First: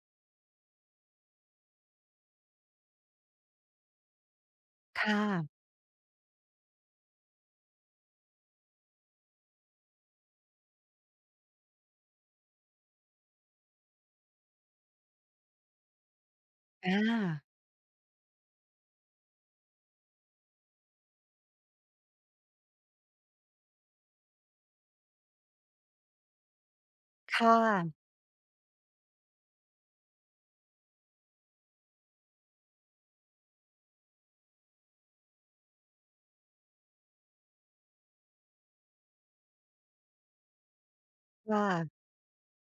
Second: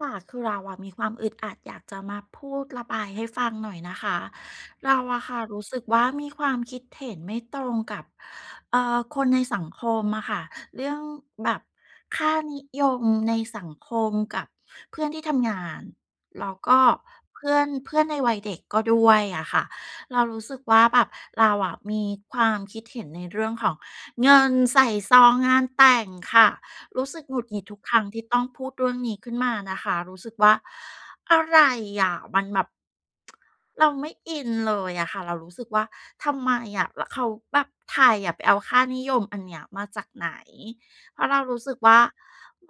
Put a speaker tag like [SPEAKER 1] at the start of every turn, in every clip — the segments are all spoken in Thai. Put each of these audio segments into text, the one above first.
[SPEAKER 1] ค่ะคือเราอะมีความอึดอัดอยากจะมาพูดระบายให้ฟังหน่อยนะคะเรา
[SPEAKER 2] ค่ะ
[SPEAKER 1] อะค่ะรู้สึกว่ามีความคิดเห็นไม่ตรงกับคนในสังคมอะค่ะเรื่องแบบค่านิยมในสังคมกับเพื่อนที่ทำงานแล้วก็
[SPEAKER 2] อา
[SPEAKER 1] เพื่อนเพื่อนในวัยเด็กก็ด้วยอะค่ะเรารู้สึกว่าแบบเราอะมีความคิดเห็นในเรื่องของเงินใส่ซองงานแต่งค่ะ รู้สึกหงุดห
[SPEAKER 2] ค่ะ
[SPEAKER 1] งิดทุกครั้งที่ต้องพูดเรื่องนี้ขึ้นมานะคะรู้สึกว่าอะไรอะมันแบบ เราไม่อินเลยอะค่ะเรารู้สึกว่าทำไมอะแล้วเขาแบบไทยอะไปเอาค่านิยมอันเนี้ยมาจากไหนเพราะเรา
[SPEAKER 2] ค
[SPEAKER 1] รู้สึกว่า
[SPEAKER 2] ่ะ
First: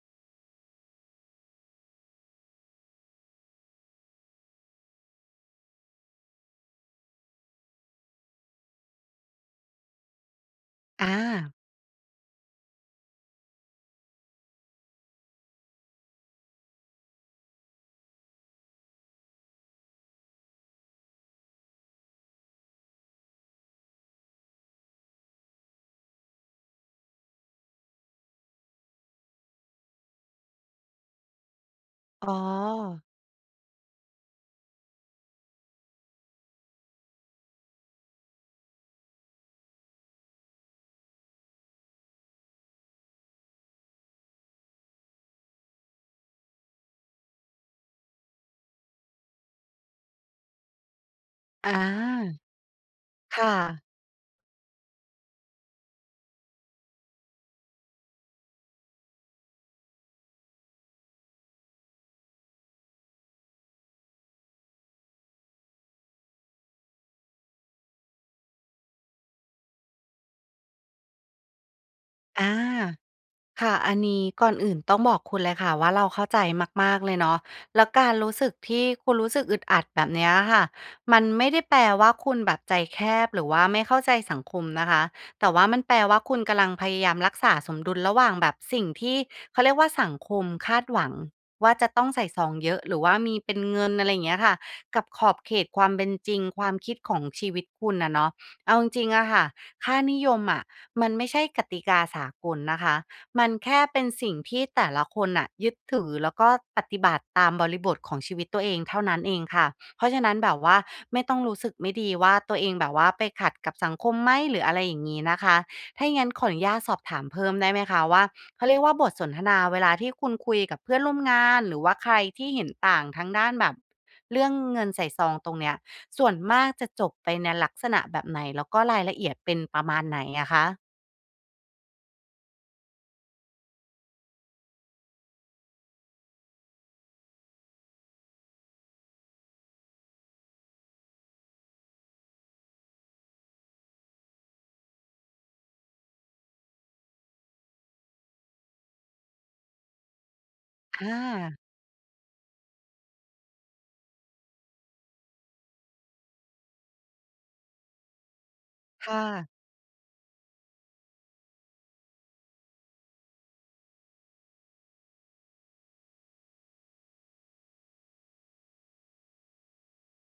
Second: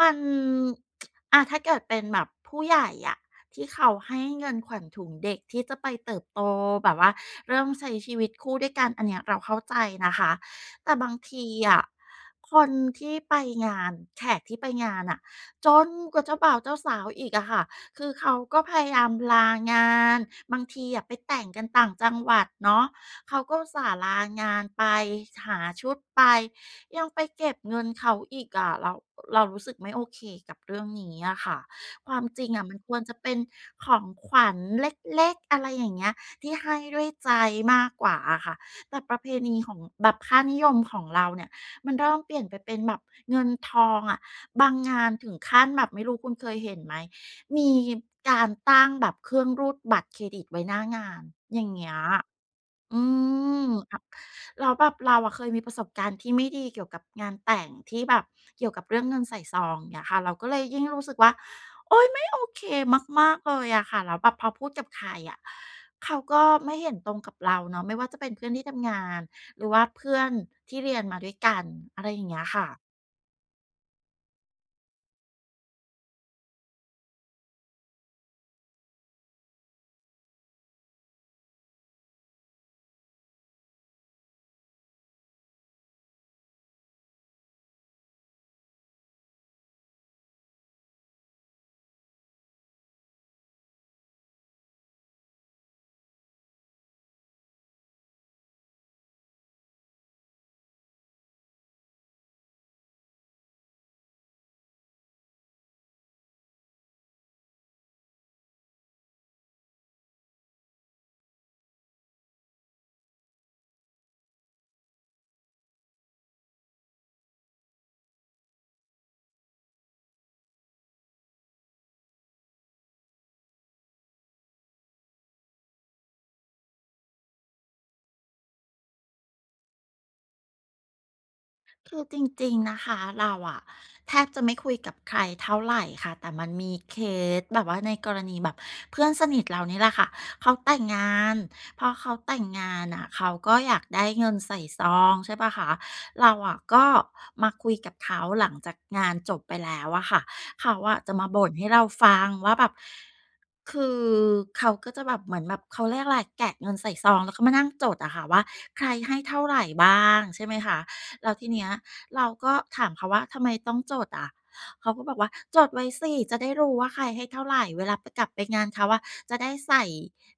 [SPEAKER 1] มัน อะถ้าเกิดเป็นแบบผู้ใหญ่อะที่เขาให้เงินขวัญถุงเด็กที่จะไปเติบโตแบบว่าเริ่มใช้ชีวิตคู่ด้วยกันอันเนี้ยเราเข้าใจนะคะแต่บางที
[SPEAKER 2] อา
[SPEAKER 1] อะคนที่ไปงานแขกที่ไปงานอะจนกว่าเจ้าบ่าวเจ้าสาวอีกอะค่ะ คือเขาก็พยายามลางานบางทีอะไปแต่งกันต่างจังหวัดเนาะเขาก็อุตส่าห์ลางานไปหาชุดไปยังไปเก็บเงินเขาอีกอะเรารู้สึกไม่โอเคกับเรื่องนี้อะค่ะความ
[SPEAKER 2] อ๋
[SPEAKER 1] จริงอะมันควร
[SPEAKER 2] อ
[SPEAKER 1] จะเป็นของขวัญเล็กๆอะไรอย่างเงี้ยที่ให้ด้วยใจมากกว่าอะค่ะแต่ประเพณีของแบบค่านิยมของเราเนี่ยมันเริ่มเปลี่ยนไปเป็นแบบเงินทองอะบางงานถึงขั้นแบบไม่รู้คุณเคยเห็นไหม มีการตั้งแบบเครื่องรูดบัตรเครดิตไว้หน้างานอย่าง
[SPEAKER 2] อ
[SPEAKER 1] เงี้ย
[SPEAKER 2] า
[SPEAKER 1] อื
[SPEAKER 2] ค่ะ
[SPEAKER 1] มอะแล้วแบบเราอะเคยมีประสบการณ์ที่ไม่ดีเกี่ยวกับงานแต่งที่แบบเกี่ยวกับเรื่องเงินใส่ซองเงี้ยค่ะเราก็เลยยิ่งรู้สึกว่าโอ๊ยไม่โอเคมากๆเลยอะค่ะแล้วแบบพอพูดกับใครอะเขาก็ไม่เห็นตรงกับเราเนาะไม่ว่าจะเป็นเพื่อนที่ทำงานหรือว่าเพื่อนที่เรียนมาด้วยกันอะไรอย่างเงี้ย
[SPEAKER 2] อา
[SPEAKER 1] ค่ะ
[SPEAKER 2] ค่ะอันนี้ก่อนอื่นต้องบอกคุณเลยค่ะว่าเราเข้าใจมากๆเลยเนาะแล้วการรู้สึกที่คุณรู้สึกอึดอัดแบบเนี้ยค่ะมันไม่ได้แปลว่าคุณแบบใจแคบหรือว่าไม่เข้าใจสังคมนะคะ แต่ว่ามันแปลว่าคุณกำลังพยายามรักษาสมดุลระหว่างแบบสิ่งที่เขาเรียกว่าสังคมคาดหวังว่าจะต้องใส่ซองเยอะหรือว่ามีเป็นเงินอะไรอย่างเงี้ยค่ะกับขอบเขตความเป็นจริงความคิดของชีวิตคุณอะเนาะเอาจริงๆอะค่ะค่านิยมอะมันไม่ใช่กติกาสากลนะคะ มันแค่เป็นสิ่งที่แต่ละคนน่ะยึดถือแล้วก็ปฏิบัติตามบริบทของชีวิตตัวเองเท่านั้นเองค่ะเพราะฉะนั้นแบบว่าไม่ต้องรู้สึกไม่ดีว่าตัวเองแบบว่าไปขัดกับสังคมไหมหรืออะไรอย่างงี้นะคะถ้าอย่างงั้นขออนุญาตสอบถามเพิ่มได้ไหมคะว่าเขาเรียกว่าบทสนทนาเวลาที่คุณคุยกับเพื่อนร่วมงานหรือว่าใครที่เห็นต่างทางด้านแบบเรื่องเงินใส่ซองตรงเนี้ยส่วนมากจะจบไปในลักษณะแบบไหนแล้วก็รายละเอียดเป็นประมาณไหนอะคะ
[SPEAKER 1] คือจริงๆนะคะเราอะแทบจะไม่คุยกับใครเท่าไหร่ค่ะแต่มันมีเคสแบบว่าในกรณีแบบเพื่อนสนิทเรานี่แหละค่ะเขาแต่งงานพอเขาแต่งงานน่ะเขาก็อยากได้เงินใส่ซองใช่ปะคะเราอะก็มาคุยกับเขาหลังจากงานจบไปแล้วอะค่ะเขาอะจะมาบ่น
[SPEAKER 2] อา
[SPEAKER 1] ให้เราฟังว่าแบบคือเขาก็จะแบบเหมือนแบบเขาเรียกอะไรแกะเงินใส่ซองแล้วก็มานั่งจดอะค่ะว่าใครให้
[SPEAKER 2] ค่ะ
[SPEAKER 1] เท่าไหร่บ้างใช่ไหมคะ แล้วทีเนี้ยเราก็ถามเขาว่าทำไมต้องจดอะเขาก็บอกว่าจดไว้สิจะได้รู้ว่าใครให้เท่าไหร่เวลาไปกลับไปงานเขาว่ะจะได้ใส่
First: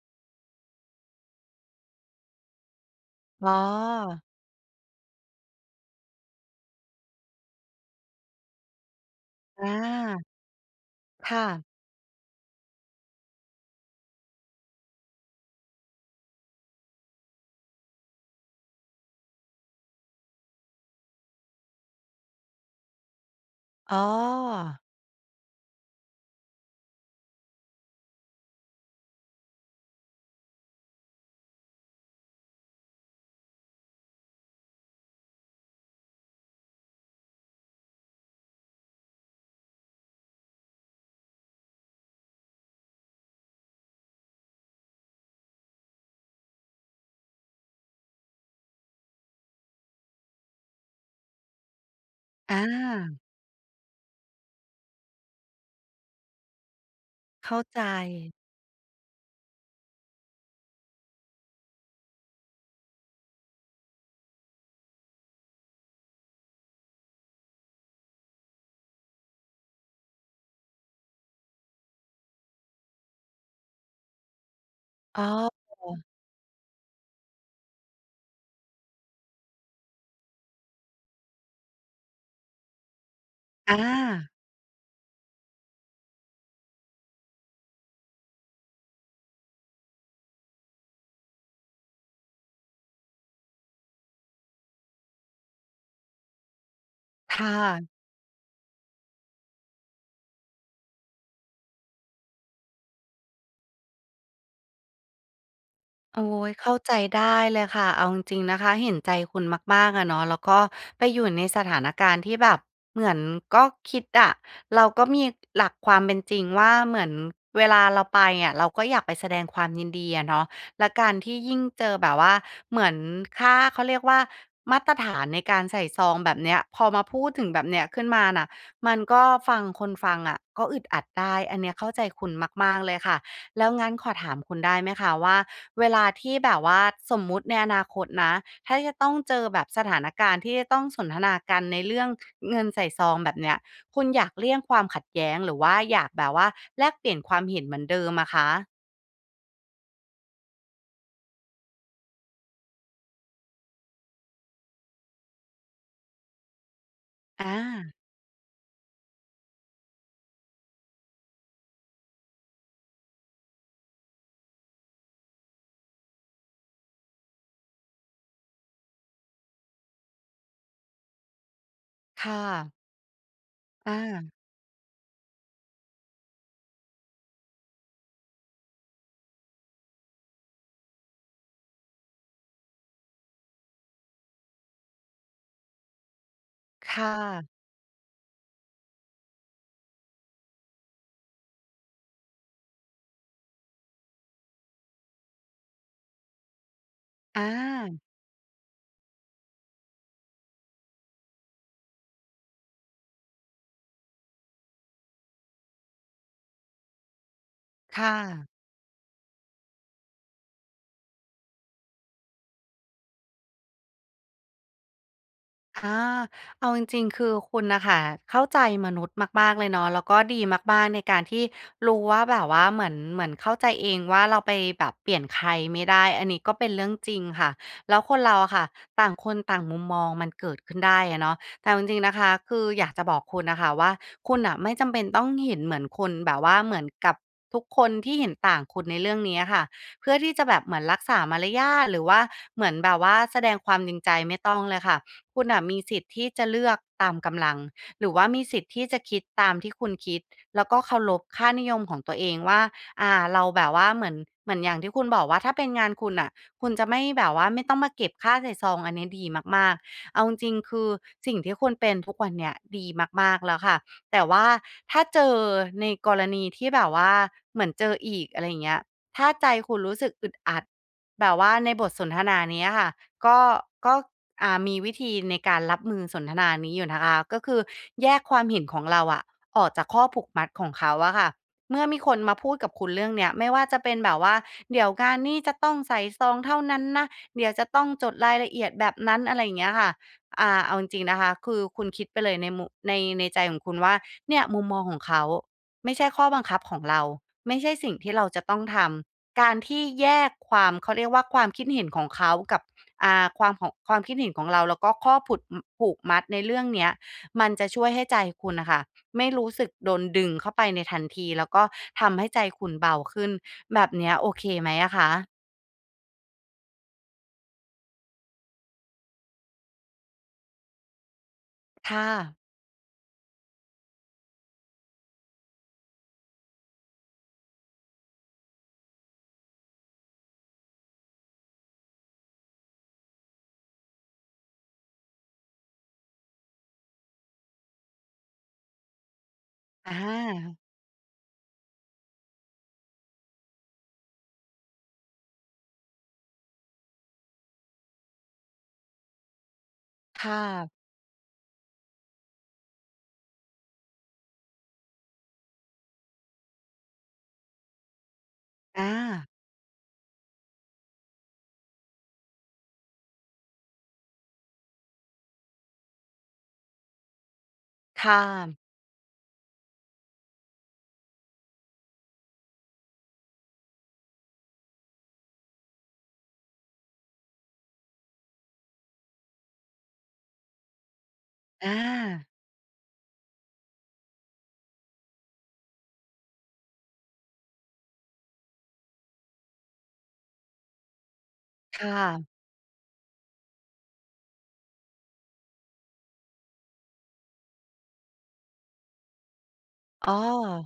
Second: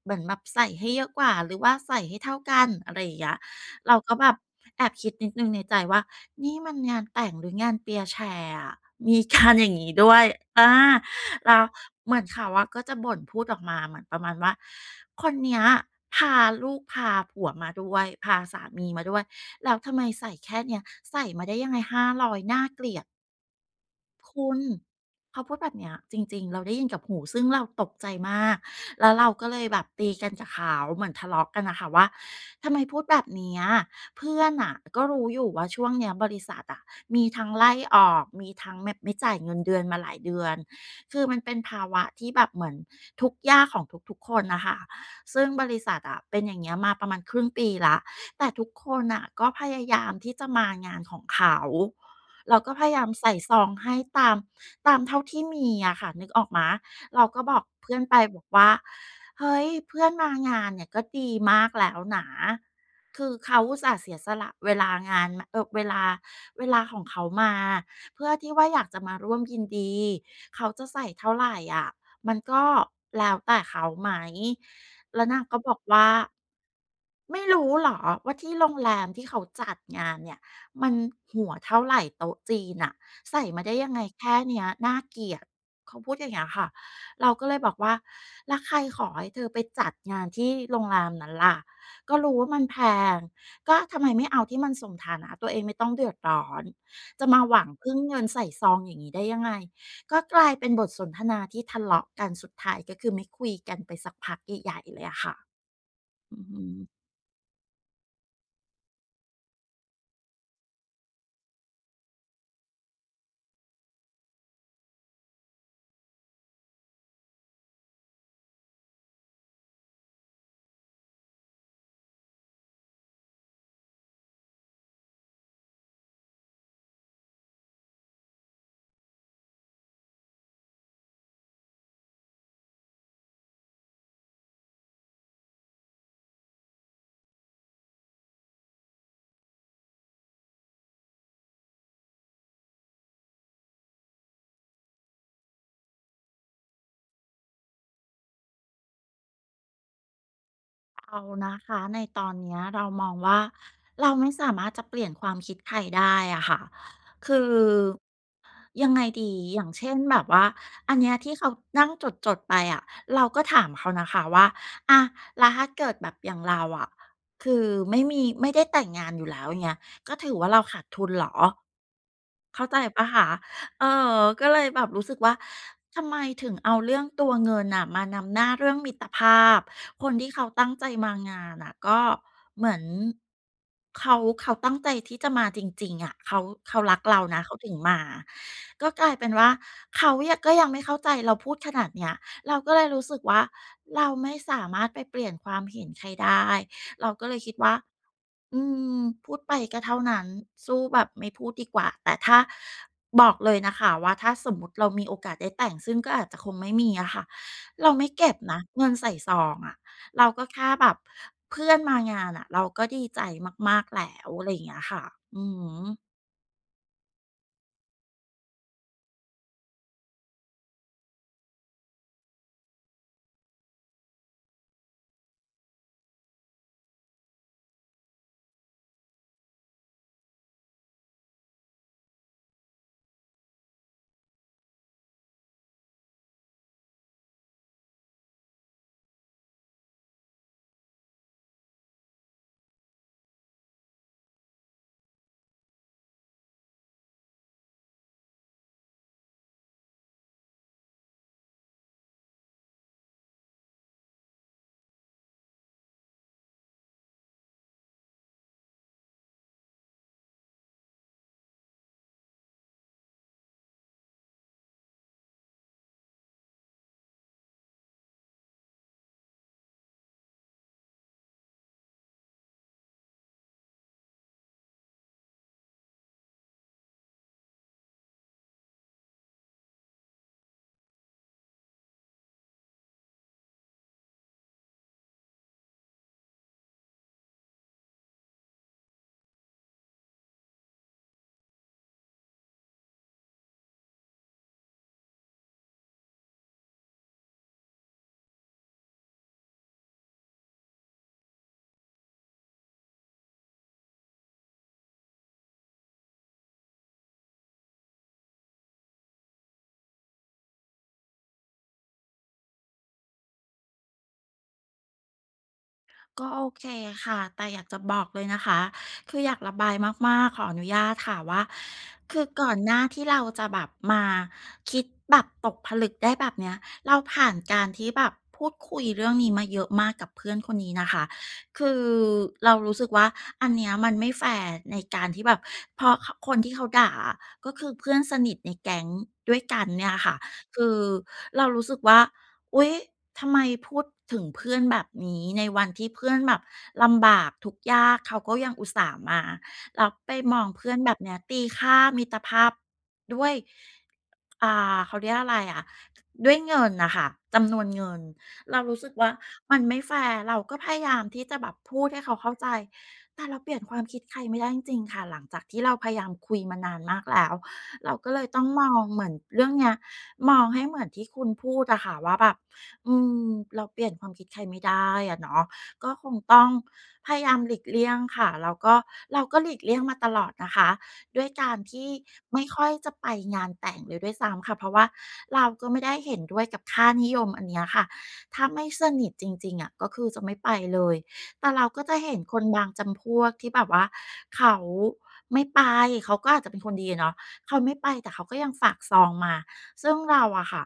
[SPEAKER 1] เหมือนแบบใส่ให้เยอะกว่าหรือว่าใส่ให้เท่ากันอะไรอย่างเงี้ย
[SPEAKER 2] อ๋อ
[SPEAKER 1] เราก็แบบแอบคิดนิดนึงในใจว่านี่มันงานแต่งหรืองานเปียร์แชร์อะมีการอย่า
[SPEAKER 2] อา
[SPEAKER 1] งงี้ด้วยอา
[SPEAKER 2] ค่ะ
[SPEAKER 1] แล้วเหมือนเขาว่าก็จะบ่นพูดออกมาเหมือนประมาณว่าคนเนี้ยพาลูกพาผัวมาด้วยพาสามีมาด้วยแล้วทำไมใส่แค่เนี้ยใส่มาได้ยังไง500หน่าเกลียด
[SPEAKER 2] อ๋อ
[SPEAKER 1] คุณเขาพูดแบบเนี้ยจริงๆเราได้ยินกับหูซึ่งเราตกใจมากแล้วเราก็เลยแบบตีกันกับเขาเหมือนทะเลาะกันน่ะค่ะว่าทำไมพูดแบบเนี้ยเพื่อนน่ะก็รู้อยู่ว่าช่วงเนี้ยบริษัทอะมีทั้งไล่ออกมีทั้งแบบไม่จ่ายเงินเดือนมาหลายเดือนคือมันเป็นภาวะที่แบบเหมือนทุกข์ยากของทุกๆคนน่ะค่ะซึ่งบริษัทอะเป็นอย่างเงี้ยมาประมาณครึ่งปีแล้วแต่ทุกคนน่ะก็พยายามที่จะมางานของเขา เรา
[SPEAKER 2] อา
[SPEAKER 1] ก็พยายามใส่ซองให้ตามตามเท่าที่มีอะค่ะนึกออกไหมเราก็บอ
[SPEAKER 2] เข้า
[SPEAKER 1] ก
[SPEAKER 2] ใจ
[SPEAKER 1] เพื่อนไปบอกว่าเฮ้ยเพื่อนมางานเนี่ยก็ดีมากแล้วนะคือเขาอุตส่าห์เสียสละเวลางานมเวลาเวลาของเขามาเพื่อที่ว่าอยากจะมาร่วมยินดีเขาจะใส่เท่าไรอะมันก็แล้วแต่เขาไหม
[SPEAKER 2] อ๋
[SPEAKER 1] แล้
[SPEAKER 2] อ
[SPEAKER 1] วนางก็บอกว่าไม่รู้เหรอว่าที่โรงแรมที่เขาจัดงานเนี่ย มันหัวเท่าไหร่โต๊ะจีนน่ะใส่มาได้
[SPEAKER 2] อา
[SPEAKER 1] ยังไงแค่เนี้ยน่าเกลียดเขาพูดอย่างเงี้ยค่ะเราก็เลยบอกว่าแล้วใครขอให้เธอไปจัดงานที่โรงแรมนั้นล่ะก็รู้ว่ามันแพงก็ทำไมไม่เอาที่มันสมฐานะตัวเองไม่ต้องเดือดร้อนจะ
[SPEAKER 2] ค
[SPEAKER 1] มาหวังพึ่
[SPEAKER 2] ่ะ
[SPEAKER 1] งเงินใส่ซองอย่างงี้ได้ยังไงก็กลายเป็นบทสนทนาที่ทะเลาะกันสุดท้ายก็คือไม่คุยกันไปสักพักใหญ่ๆเลยอะค่ะ
[SPEAKER 2] โอ้
[SPEAKER 1] อือ
[SPEAKER 2] ย
[SPEAKER 1] ฮึ
[SPEAKER 2] เข้าใจได้เลยค่ะเอาจริงๆนะคะเห็นใจคุณมากๆอะเนาะแล้วก็ไปอยู่ในสถานการณ์ที่แบบเหมือนก็คิดอะเราก็มีหลักความเป็นจริงว่าเหมือนเวลาเราไปอะเราก็อยากไปแสดงความยินดีอะเนาะแล้วการที่ยิ่งเจอแบบว่าเหมือนค่าเขาเรียกว่ามาตรฐานในการใส่ซองแบบเนี้ยพอมาพูดถึงแบบเนี้ยขึ้นมาน่ะมันก็ฟังคนฟังอะก็อึดอัดได้อันเนี้ยเข้าใจคุณมากๆเลยค่ะแล้วงั้นขอถามคุณได้ไหมคะว่า เวลาที่แบบว่าสมมุติในอนาคตนะถ้าจะต้องเจอแบบสถานการณ์ที่จะต้องสนทนากันในเรื่องเงินใส่ซองแบบเนี้ยคุณอยากเลี่ยงความขัดแย้งหรือว่าอยากแบบว่าแลกเปลี่ยนความเห็นเหมือนเดิมอะคะ
[SPEAKER 1] เรานะคะในตอนเนี้ยเรามองว่าเราไม่สามารถจะเปลี่ยนความคิดใครได้อะค่ะคื
[SPEAKER 2] อา
[SPEAKER 1] อยังไงดีอย่างเช่นแบบว่าอันเนี้ยที่เขานั่งจดๆไปอะเราก็ถามเขานะคะว่าอ่ะแล้วถ้าเกิดแบบอย่างเราอะคือไม่มีไม่ได้แต่งงานอยู่แล้วอย่างเงี้ยก็ถือว่าเราขาดทุนเหรอ
[SPEAKER 2] ค่ะ
[SPEAKER 1] เข้าใจเปล่าคะเออ
[SPEAKER 2] อา
[SPEAKER 1] ก็เลยแบบรู้สึกว่าทำไมถึงเอาเรื่องตัวเงินน่ะมานำหน้าเรื่องมิตรภาพ คนที่เขาตั้งใจมางานน่ะก็เหมือนเขาเขาตั้งใจที่จะมาจริงๆอะเขาเขารัก
[SPEAKER 2] ค่
[SPEAKER 1] เรานะเขา
[SPEAKER 2] ะ
[SPEAKER 1] ถึงมาก็กลายเป็นว่าเขาเนี่ยก็ยังไม่เข้าใจเราพูดขนาดเนี้ยเราก็เลยรู้สึกว่าเราไม่สามารถไปเปลี่ยนความเห็นใครได้เราก็เล
[SPEAKER 2] อ
[SPEAKER 1] ยคิดว่า
[SPEAKER 2] า
[SPEAKER 1] อืมพูดไปก็เท่านั้นสู้แบบไม่พูดดีกว่าแต่ถ้าบอกเลยนะคะว่าถ้าสมมุติเรามีโอกาสได้แต่งซึ่งก็อาจจะคงไม่มีอะค่ะเราไม่
[SPEAKER 2] ค่ะ
[SPEAKER 1] เก็บนะเงินใส่ซองอะเราก็แค่แบบเพื่อนมางานอะเราก็ดีใจมากๆแล้วอะไรอย่างเงี้ยค่ะอือฮึ
[SPEAKER 2] อาเอาจริงๆคือคุณน่ะค่ะเข้าใจมนุษย์มากๆเลยเนาะแล้วก็ดีมากๆในการที่รู้ว่าแบบว่าเหมือนเหมือนเข้าใจเองว่าเราไปแบบเปลี่ยนใครไม่ได้อันนี้ก็เป็นเรื่องจริงค่ะแล้วคนเราอะค่ะต่างคนต่างมุมมองมันเกิดขึ้นได้อะเนาะแต่เอาจริงๆนะคะคืออยากจะบอกคุณน่ะค่ะว่าคุณน่ะไม่จำเป็นต้องเห็นเหมือนคนแบบว่าเหมือนกับทุกคนที่เห็นต่างคุณในเรื่องนี้อะค่ะเพื่อที่จะแบบเหมือนรักษามารยาทหรือว่าเหมือนแบบว่าแสดงความจริงใจไม่ต้องเลยค่ะ คุณอ่ะมีสิทธิ์ที่จะเลือกตามกำลังหรือว่ามีสิทธิ์ที่จะคิดตามที่คุณคิดแล้วก็เคารพค่านิยมของตัวเองว่าเราแบบว่าเหมือนเหมือนอย่างที่คุณบอกว่าถ้าเป็นงานคุณอ่ะคุณจะไม่แบบว่าไม่ต้องมาเก็บค่าใส่ซองอันนี้ดีมากๆเอาจริงๆคือสิ่งที่คุณเป็นทุกวันเนี้ยดีมากๆแล้วค่ะแต่ว่าถ้าเจอในกรณีที่แบบว่าเหมือนเจออีกอะไรอย่างเงี้ยถ้าใจคุณรู้สึกอึดอัดแบบว่าในบทสนทนาเนี้ยค่ะก็ก็ มีวิธีในการรับมือสนทนานี้อยู่นะคะก็คือแยกความเห็นของเราอะออกจากข้อผูกมัดของเขาอะค่ะเมื่อมีคนมาพูดกับคุณเรื่องเนี้ยไม่ว่าจะเป็นแบบว่าเดี๋ยวงานนี้จะต้องใส่ซองเท่านั้นนะเดี๋ยวจะต้องจดรายละเอียดแบบนั้นอะไรอย่างเงี้ยค่ะเอาจริงๆนะคะคือคุณคิดไปเลยในในใจของคุณว่าเนี่ยมุมมองของเขาไม่ใช่ข้อบังคับของเราไม่ใช่สิ่งที่เราจะต้องทำการที่แยกความเขาเรียกว่าความคิดเห็นของเขากับ ความของความคิดเห็นของเราแล้วก็ข้อผุดผูกมัดในเรื่องเนี้ยมันจะช่วยให้ใจคุณนะคะไม่รู้สึกโดนดึงเข้าไปในทันทีแล้วก็ทำให้ใจคุณเบาขึ้นแบบเนี้ยโอเคไหมอะคะ
[SPEAKER 1] ก็โอเคค่ะแต่อยากจะบอกเลยนะคะ คืออยากระบายมากๆขออนุญาตค่ะว่า
[SPEAKER 2] ค่ะ
[SPEAKER 1] คือก่อนหน้าที่เราจะแบบมาคิดแบบตกผลึกได้แบบเนี้ยเราผ่านการที่แบบพูดคุยเรื่องนี้มาเยอะมากกับเพื่อนคนนี้นะคะ คือเรารู้สึกว่าอันเนี้ยมันไม่แฟร์ในการที่แบบเพราะคนที่เขาด่าอะก็คือเพื่อนสนิทในแก๊งด้วยกันเนี่
[SPEAKER 2] อ
[SPEAKER 1] ยค่ะ
[SPEAKER 2] า
[SPEAKER 1] คือเรารู้สึกว่า อุ๊ยทำไมพูดถึงเพื่อนแบบนี้ในวันที่เพื่อนแบบลำบากทุกข์ยากเขาก็ยังอุตส่าห์มาแล้วไป
[SPEAKER 2] ค่
[SPEAKER 1] มองเพื่อน
[SPEAKER 2] ะ
[SPEAKER 1] แบบเนี้ยตีค่ามิตรภาพด้วยเขาเรียกอะไรอะด้วยเงินนะค่ะจำนวนเงินเรารู้สึ
[SPEAKER 2] อา
[SPEAKER 1] กว่ามันไม่แฟร์เราก็พยายามที่จะแบบพูดให้เขาเข้าใจแต่เราเปลี่ยนความคิดใครไม่ได้จริงๆค่ะหลังจากที่เราพยายามคุยมานานมากแล้วเราก็เล
[SPEAKER 2] ค่ะ
[SPEAKER 1] ยต้องมองเหมือนเรื่องเนี้ยมองให้เหมือนที่คุณพูดอะค่ะว่าแบบ อืมเราเปลี่ยนความคิดใครไม่ได้อะเนาะก็คงต้องพยายามหลีกเลี่ยงค่ะแล้วก็เราก็หลีกเลี่ยงมาตลอดนะคะด้วยการ
[SPEAKER 2] อา
[SPEAKER 1] ที่ไม่ค่อยจะไปงานแต่งเลยด้วยซ้ำค่ะเพราะว่าเราก็ไม่ได้เห็นด้วยกับค่านิยมอันเนี้ยค่ะถ้าไม่สนิทจริงๆอะก็คือจะไม่ไปเลยแต่เราก็
[SPEAKER 2] ค่ะ
[SPEAKER 1] จะเห็นคนบางจำพวกที่แบบว่าเขาไม่ไปเขาก็อาจจะเป็นคนดีอะเนาะเขาไม่ไปแต่เขาก็ยังฝากซองมาซึ่ง
[SPEAKER 2] อ๋อ
[SPEAKER 1] เราอะค่ะ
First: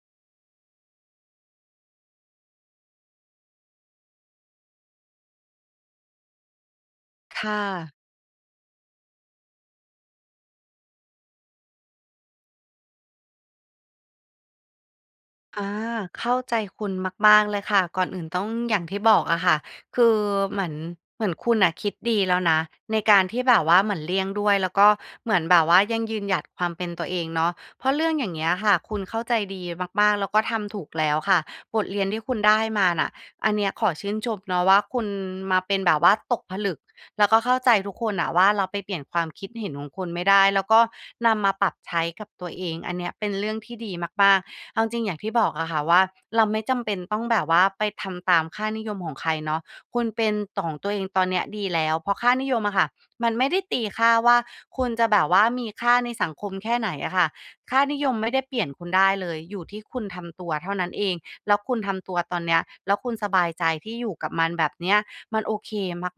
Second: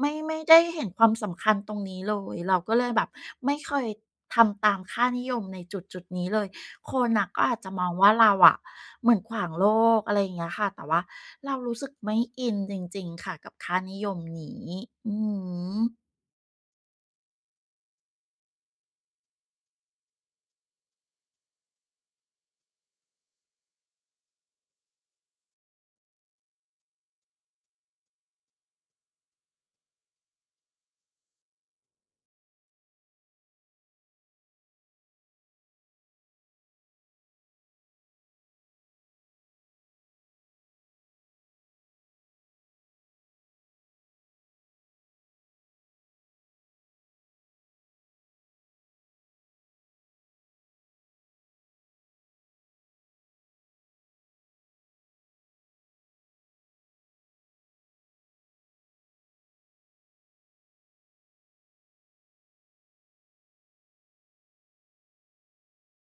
[SPEAKER 1] ไม่ได้เห็นความสำคัญตรงนี้เลยเราก็เลยแบบไม่เคยทำตามค่านิยมในจุดนี้เลยคนน่ะก็อาจ
[SPEAKER 2] ค่ะ
[SPEAKER 1] จะมองว่าเราอะเหมือนขวางโลกอะไรอย่างเงี้ยค่ะแต่ว่าเรารู้สึกไม่อินจริงๆค่ะกับค่านิยมนี้อือฮ
[SPEAKER 2] อา
[SPEAKER 1] ึ
[SPEAKER 2] เข้าใจคุณมากๆเลยค่ะก่อนอื่นต้องอย่างที่บอกอะค่ะคือเหมือนเหมือนคุณอ่ะคิดดีแล้วนะในการที่แบบว่าเหมือนเลี่ยงด้วยแล้วก็เหมือนแบบว่ายังยืนหยัดความเป็นตัวเองเนาะเพราะเรื่องอย่างเงี้ยค่ะคุณเข้าใจดีมากๆแล้วก็ทำถูกแล้วค่ะบทเรียนที่คุณได้มาน่ะอันเนี้ยขอชื่นชมเนาะว่าคุณมาเป็นแบบว่าตกผลึกแล้วก็เข้าใจทุกคนอะว่าเราไปเปลี่ยนความคิดเห็นของคนไม่ได้แล้วก็นำมาปรับใช้กับตัวเองอันเนี้ยเป็นเรื่องที่ดีมากๆ เอาจริงอย่างที่บอกอะค่ะว่าเราไม่จำเป็นต้องแบบว่าไปทำตามค่านิยมของใครเนาะคุณเป็นของตัวเองตอนเนี้ยดีแล้วเพราะค่านิยมอะค่ะมันไม่ได้ตีค่าว่าคุณจะแบบว่ามีค่าในสังคมแค่ไหนอะค่ะค่านิยมไม่ได้เปลี่ยนคุณได้เลยอยู่ที่คุณทำตัวเท่านั้นเองแล้วคุณทำตัวตอนเนี้ยแล้วคุณสบายใจที่อยู่กับมันแบบเนี้ยมันโอเค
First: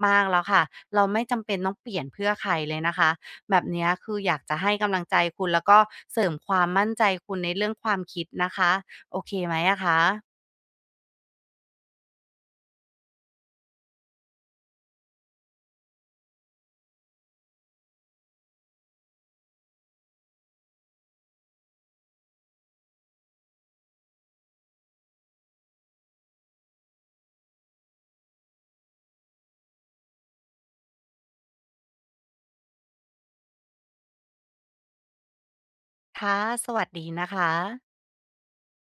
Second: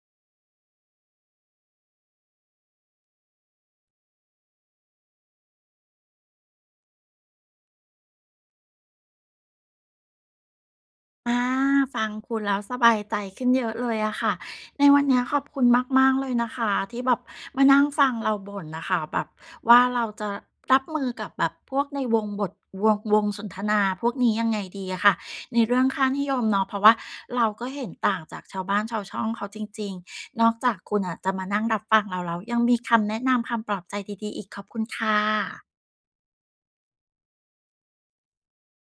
[SPEAKER 2] มากๆแล้วค่ะเราไม่จำเป็นต้องเปลี่ยนเพื่อใครเลยนะคะ แบบเนี้ยคืออยากจะให้กำลังใจคุณแล้วก็เสริมความมั่นใจคุณในเรื่องความคิดนะคะโอเคไหมอะคะ
[SPEAKER 1] อาฟังคุณแล้วสบายใจขึ้นเยอะเลยอะค่ะในวันนี้ขอบคุณมากๆเลยนะคะที่แบบมานั่งฟังเราบ่นนะคะแบบว่าเราจะรับมือกับแบบพวกในวงวงสนทนาพวกนี้ยังไงดีอะค่ะในเรื่องค่านิยมเนาะเพราะว่าเราก็เห็นต่างจากชาวบ้านชาวช่องเขาจริงๆนอกจากคุณอะจะมานั่งรับฟังเราแล้วยังมีคำแนะนำคำปลอบใจดีๆอีกขอบคุณค่ะ
[SPEAKER 2] ค่ะสวัสดีนะคะ